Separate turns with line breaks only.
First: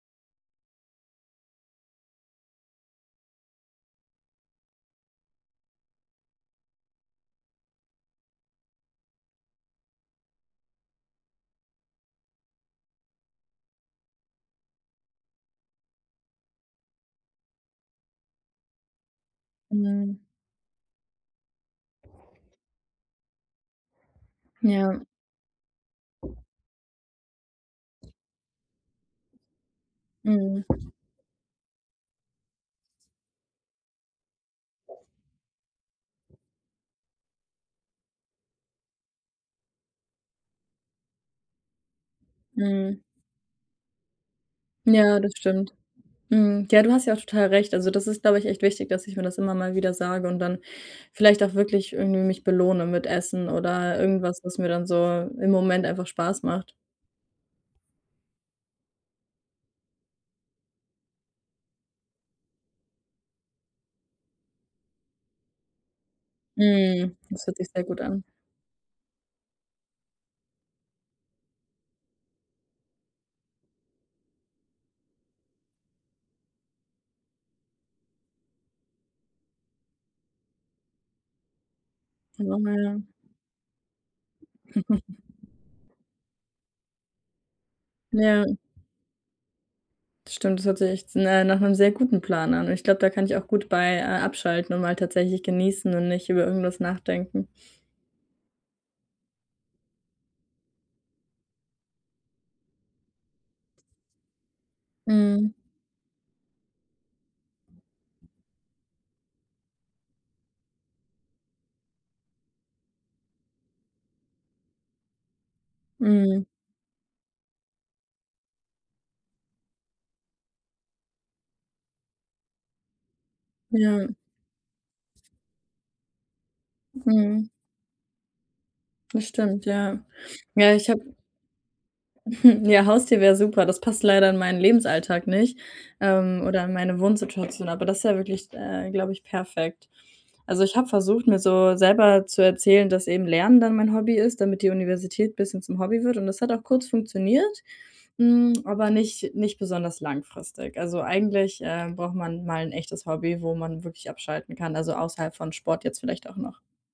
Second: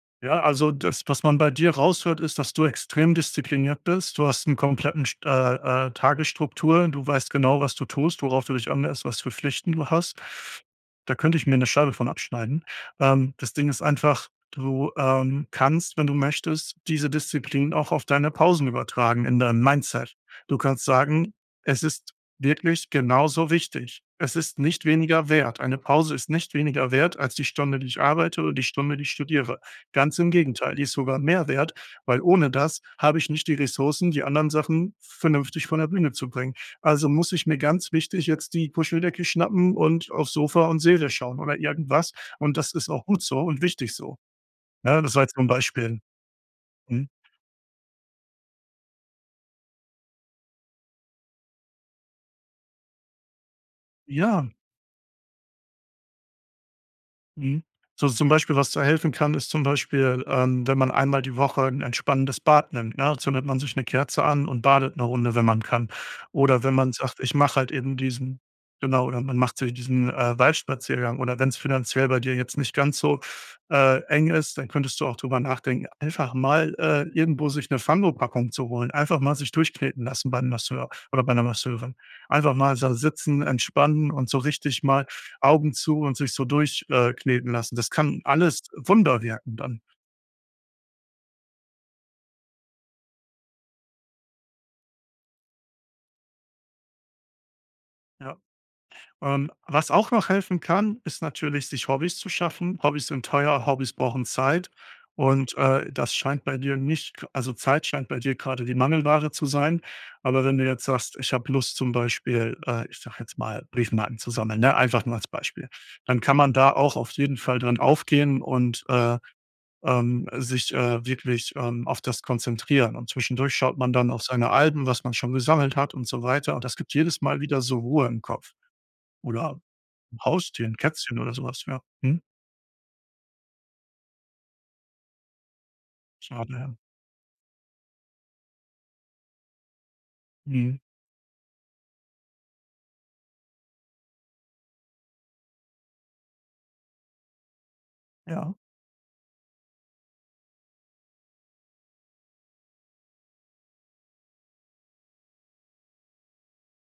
Ja, also das, was man bei dir raushört ist, dass du extrem diszipliniert bist. Du hast 'n kompletten st äh, äh, Tagesstruktur. Du weißt genau, was du tust, worauf du dich anlässt, was für Pflichten du hast. Da könnte ich mir 'ne Scheibe von abschneiden. Ähm, das Ding ist einfach, du, ähm, kannst, wenn du möchtest, diese Disziplin auch auf deine Pausen übertragen in deinem Mindset.
Mhm.
Du kannst sagen, es ist wirklich genauso wichtig. Es ist nicht
Ja.
weniger wert. Eine Pause ist nicht weniger wert als die Stunde, die ich arbeite oder die Stunde, die ich studiere. Ganz im Gegenteil, die
Mhm.
ist sogar mehr wert, weil ohne das habe ich nicht die Ressourcen, die anderen Sachen vernünftig von der Bühne zu bringen. Also muss ich mir ganz wichtig jetzt die Puscheldecke schnappen und aufs Sofa und Serie schauen oder irgendwas und das ist
Mhm.
auch gut so und wichtig so. Ne, das
Ja,
war
das
jetzt so 'n
stimmt.
Beispiel.
Mhm. Ja, du hast
Mhm.
ja auch total recht. Also, das ist, glaube ich, echt wichtig, dass ich mir das immer mal wieder sage und dann vielleicht auch wirklich irgendwie mich belohne mit Essen oder irgendwas,
Ja.
was mir dann so im Moment einfach Spaß macht.
Mhm. So so zum Beispiel, was da helfen kann, ist zum Beispiel, ähm, wenn man einmal die Woche 'n entspannendes Bad nimmt, ne? Da zündet man sich 'ne Kerze an und badet 'ne Runde, wenn man kann. Oder wenn man
Mhm.
sagt: „Ich
Das hört
mache
sich
halt
sehr
eben
gut an.
diesen“ genau, oder man macht so diesen, äh, Waldspaziergang oder wenn's finanziell bei dir jetzt nicht ganz so, äh, eng ist, dann könntest du auch drüber nachdenken, einfach mal, äh, irgendwo sich 'ne Fangopackung zu holen. Einfach mal sich durchkneten lassen beim Masseur oder bei 'ner Masseurin. Einfach mal sa
[unintelligible]
sitzen, entspannen und so richtig mal Augen zu und sich so durch äh, kneten lassen. Das kann
Ja.
alles Wunder wirken dann.
Stimmt, das hört sich echt, ne, nach 'nem sehr guten Plan an und ich glaube, da kann ich auch gut bei, äh abschalten und mal tatsächlich genießen und nicht über irgendwas nachdenken.
Ja. Ähm, was auch noch helfen kann, ist natürlich, sich Hobbys zu schaffen. Hobbys sind teuer, Hobbys brauchen Zeit
Mhm.
und, äh, das scheint bei dir nicht also, Zeit scheint bei dir grade die Mangelware zu sein. Aber wenn du jetzt sagst: „Ich habe Lust“, zum Beispiel, äh, ich sage jetzt mal, „Briefmarken zu sammeln“, ne, einfach nur als Beispiel. Dann kann
Mhm.
man da auch auf jeden Fall drin aufgehen und, äh, ähm, sich, äh, wirklich, ähm, auf das konzentrieren und zwischendurch schaut man
Ja.
dann auf seine Alben, was man schon gesammelt hat und so weiter, und das gibt jedes Mal
Mhm.
wieder so Ruhe im Kopf.
Das
Oder
stimmt, ja.
'n Haustier,
Ja,
'n
ich habe
Kätzchen oder so was. Ja, mhm.
Ja, Haustier wäre super, das passt leider in meinen Lebensalltag nicht, ähm,
Schade,
oder in
ja.
meine Wohnsituation, aber das wäre wirklich, äh, glaube ich, perfekt. Also, ich
Mhm.
habe versucht, mir so selber zu erzählen, dass eben Lernen dann mein Hobby ist, damit die Universität bisschen zum Hobby wird und das hat auch kurz funktioniert, hm,
Ja.
aber nicht nicht besonders langfristig. Also eigentlich, äh, braucht man mal 'n echtes Hobby, wo man wirklich abschalten kann, also, außerhalb von Sport jetzt vielleicht auch noch.